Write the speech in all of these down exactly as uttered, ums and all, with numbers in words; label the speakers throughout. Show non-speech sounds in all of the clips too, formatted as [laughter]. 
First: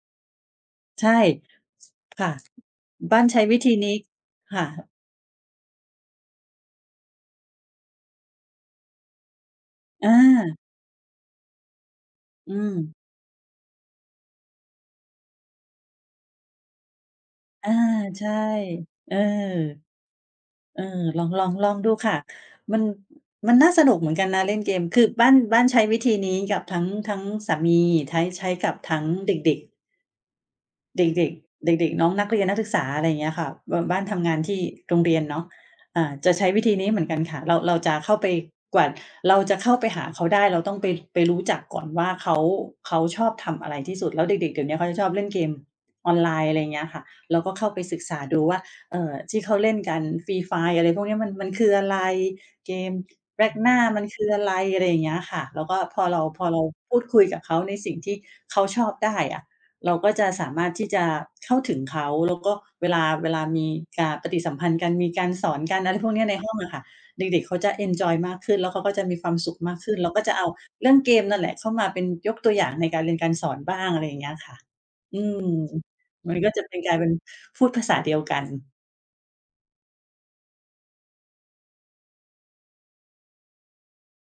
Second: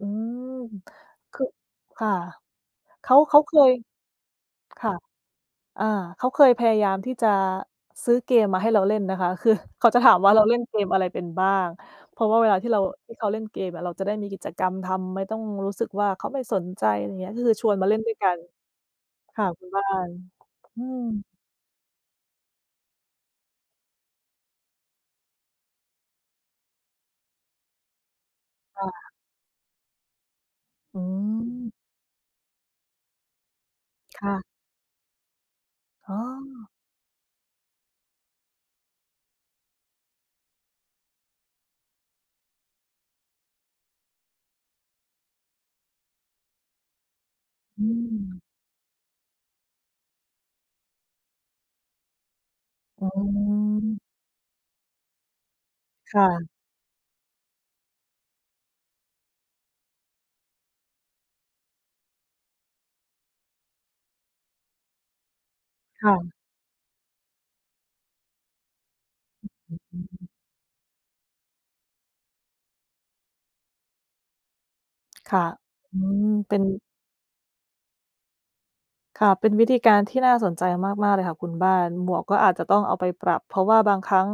Speaker 1: อืม
Speaker 2: ใช่
Speaker 1: คือ ค่ะ
Speaker 2: ค่ะ
Speaker 1: เข
Speaker 2: บ
Speaker 1: า
Speaker 2: ้าน
Speaker 1: เข
Speaker 2: ใช
Speaker 1: า
Speaker 2: ้
Speaker 1: เค
Speaker 2: วิธ
Speaker 1: ย
Speaker 2: ีนี้ ค่
Speaker 1: ค
Speaker 2: ะ
Speaker 1: ่ะ อา เขาเคยพยายามที่จะซื้อเกมมาให้เราเล่นนะคะ คือ เขาจะ
Speaker 2: อ
Speaker 1: ถามว่า เราเล่
Speaker 2: า
Speaker 1: นเกมอะไรเป็นบ้าง เพราะว่าเว
Speaker 2: อื
Speaker 1: ลาที่เรา
Speaker 2: ม
Speaker 1: ที่เขาเล่นเกมอะ เราจะได้มีกิจกรรมทำ ไม่ต้องรู้สึกว่าเขาไม่สนใจ อะไรเงี้ย ก็คือช
Speaker 2: อา
Speaker 1: วนมาเล่นด้วย
Speaker 2: ใช
Speaker 1: กั
Speaker 2: ่
Speaker 1: น
Speaker 2: เออ
Speaker 1: ค่ะ คุณบ้าน
Speaker 2: เอ
Speaker 1: อื
Speaker 2: อ ล
Speaker 1: ม
Speaker 2: อง ลอง ลองดูค่ะ มัน อ มันน่าสนุกเหมือนกันนะเล่นเกม คือบ้าน บ้านใช้วิธีนี้กับทั้ง ทั้งสามี ไท้ ใช้กับ
Speaker 1: ค่
Speaker 2: ทั้ง
Speaker 1: ะ
Speaker 2: เด็ก ๆ
Speaker 1: อื
Speaker 2: เด็ก ๆ เ
Speaker 1: ม
Speaker 2: ด็ก ๆ น้องนักเรียน นักศึกษา อะไรอย่างเงี้ยค่ะ บ บ้านท
Speaker 1: ค
Speaker 2: ำ
Speaker 1: ่
Speaker 2: งา
Speaker 1: ะ
Speaker 2: นที่โรงเรียนเนาะ อ่า
Speaker 1: อ๋
Speaker 2: จะใช้วิ
Speaker 1: อ
Speaker 2: ธีนี้เหมือนกัน ค่ะ เรา เราจะเข้าไป กว่าเราจะเข้าไปหาเขาได้ เราต้องไป ไป รู้จักก่อนว่าเขา เขาชอบทำอะไรที่สุด แล้วเด็ก ๆ เดี๋ยวนี้เขาจะชอบเล่น เกมออนไลน์ อะไรอย่างเงี้ยค่ะ เราก็เข้าไป
Speaker 1: อื
Speaker 2: ศึกษาด
Speaker 1: ม
Speaker 2: ูว่า เอ่อ ที่เขาเล่นกัน Free Fire อะไรพวกนี้มัน มันคืออะไร เกม
Speaker 1: อ๋
Speaker 2: Vecna
Speaker 1: อ
Speaker 2: มันคืออะไร อะไรอย่างเงี้ยค่ะ แล้วก็พอ
Speaker 1: ค
Speaker 2: เรา
Speaker 1: ่
Speaker 2: พ
Speaker 1: ะ
Speaker 2: อเราพูดคุยกับเขาในสิ่งที่เขาชอบได้อะ เราก็จะสามารถที่ จะเข้าถึงเขา แล้วก็เวลา เวลามี อา ปฏิสัมพันธ์กัน มีการสอน กัน อะไร
Speaker 1: ค
Speaker 2: พ
Speaker 1: ่
Speaker 2: วก
Speaker 1: ะ
Speaker 2: นี้ในห้องอะค่ะ เด็ก ๆ เขาจะเอนจอยมากขึ้น แล้วเขาก็จะมีความ
Speaker 1: อ
Speaker 2: สุขม
Speaker 1: อ
Speaker 2: า
Speaker 1: ื
Speaker 2: ก
Speaker 1: ม
Speaker 2: ขึ
Speaker 1: อ
Speaker 2: ้
Speaker 1: ื
Speaker 2: น เราก็
Speaker 1: อ
Speaker 2: จะเอาเรื่องเกมนั่นแหละเข้ามาเป็น ยกตัวอย่างในการเรียนการสอนบ้าง อะไรอย่างเงี้ยค่ะ อื
Speaker 1: ค่ะ
Speaker 2: ม
Speaker 1: อืม
Speaker 2: มันก็
Speaker 1: เป็
Speaker 2: จ
Speaker 1: น
Speaker 2: ะเป็น กลายเป็นพูดภาษาเดียวกัน
Speaker 1: ค่ะ เป็นวิธีการที่น่าสนใจมาก ๆ เลยค่ะคุณบ้าน หมวกก็อาจจะต้องเอาไปปรับ เพราะว่าบางครั้ง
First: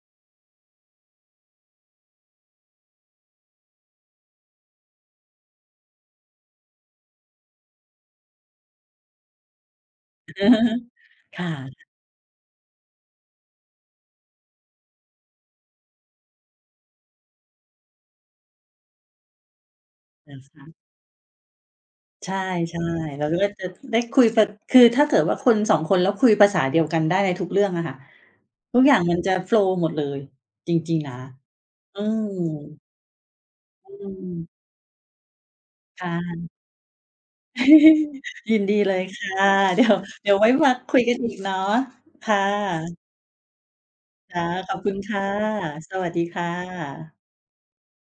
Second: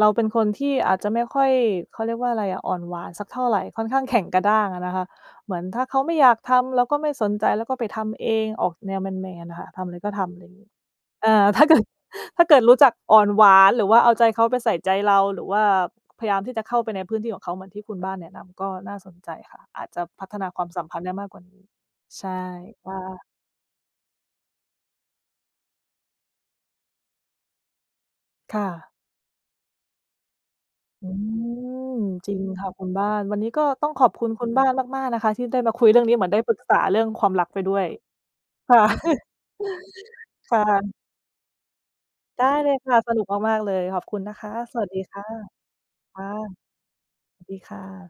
Speaker 1: เราเป็นคนที่อาจจะไม่ค่อย เขาเรียกว่าอะไรอะ อ่อนหวานสักเท่าไร ค่อนข้างแข็งกระด้างอะนะคะ เหมือนถ้าเขาไม่อยากทำ เราก็ไม่สนใจ แล้วก็ไปทำเอง ออกแนวแมน ๆ อะค่ะ ทำอะไรก็ทำ อะไรงี้
Speaker 2: [laughs]
Speaker 1: เอ่
Speaker 2: ค
Speaker 1: อ
Speaker 2: ่
Speaker 1: ถ้าเกิด
Speaker 2: ะ
Speaker 1: ถ้าเกิดรู้จักอ่อนหวาน หรือว่าเอาใจเขาไปใส่ใจเรา หรือว่าพยายามที่จะเข้าไปในพื้นที่ของเขาเหมือนที่คุณบ้านแนะนำ ก็น่าสนใจค่ะ อาจจะพั
Speaker 2: เหร
Speaker 1: ฒ
Speaker 2: อ
Speaker 1: นา
Speaker 2: ค
Speaker 1: ความ
Speaker 2: ะ?
Speaker 1: สัมพันธ์ได้มากกว่านี้ ใช
Speaker 2: ใช่
Speaker 1: ่ค่
Speaker 2: ๆ เร
Speaker 1: ะ
Speaker 2: าก็จะ ได้คุย พ คือถ้าเกิดว่าคน สอง คน แล้วคุยภาษาเดียวกันได้ในทุกเรื่องอะค่ะ
Speaker 1: ค่
Speaker 2: ทุกอ
Speaker 1: ะ
Speaker 2: ย่างมันจะ โฟลว์ หมดเลย จริง
Speaker 1: อื
Speaker 2: ๆ นะ
Speaker 1: ม
Speaker 2: อื
Speaker 1: จริงค่ะ
Speaker 2: ม
Speaker 1: คุณบ้าน วันนี้ก็ต้
Speaker 2: อ
Speaker 1: อ
Speaker 2: ื
Speaker 1: งขอบคุณ ค
Speaker 2: ม
Speaker 1: ุณบ้านมาก ๆ นะคะที่ได้มาคุยเรื่
Speaker 2: ค
Speaker 1: อง
Speaker 2: ่
Speaker 1: นี้ เหมือนได้
Speaker 2: ะ
Speaker 1: ปรึกษาเรื่องความรักไปด้วย
Speaker 2: [laughs] ยินด
Speaker 1: ค
Speaker 2: ี
Speaker 1: ่ะ
Speaker 2: เลยค่ะ เดี๋ยว เด
Speaker 1: [chuckles]
Speaker 2: ี๋ยวไว้
Speaker 1: ค่
Speaker 2: มา ค
Speaker 1: ะ
Speaker 2: ุยกันอีกเนาะ ค่
Speaker 1: ได้เลยค
Speaker 2: ะ
Speaker 1: ่ะ สนุกมาก ๆ เลย ขอบคุณน
Speaker 2: ค
Speaker 1: ะ
Speaker 2: ่
Speaker 1: ค
Speaker 2: ะ
Speaker 1: ะ
Speaker 2: ข
Speaker 1: ส
Speaker 2: อบ
Speaker 1: วั
Speaker 2: ค
Speaker 1: ส
Speaker 2: ุ
Speaker 1: ด
Speaker 2: ณ
Speaker 1: ี
Speaker 2: ค
Speaker 1: ค่
Speaker 2: ่ะ
Speaker 1: ะ
Speaker 2: สวัส
Speaker 1: ค
Speaker 2: ดี
Speaker 1: ่ะ
Speaker 2: ค่ะ
Speaker 1: ดีค่ะ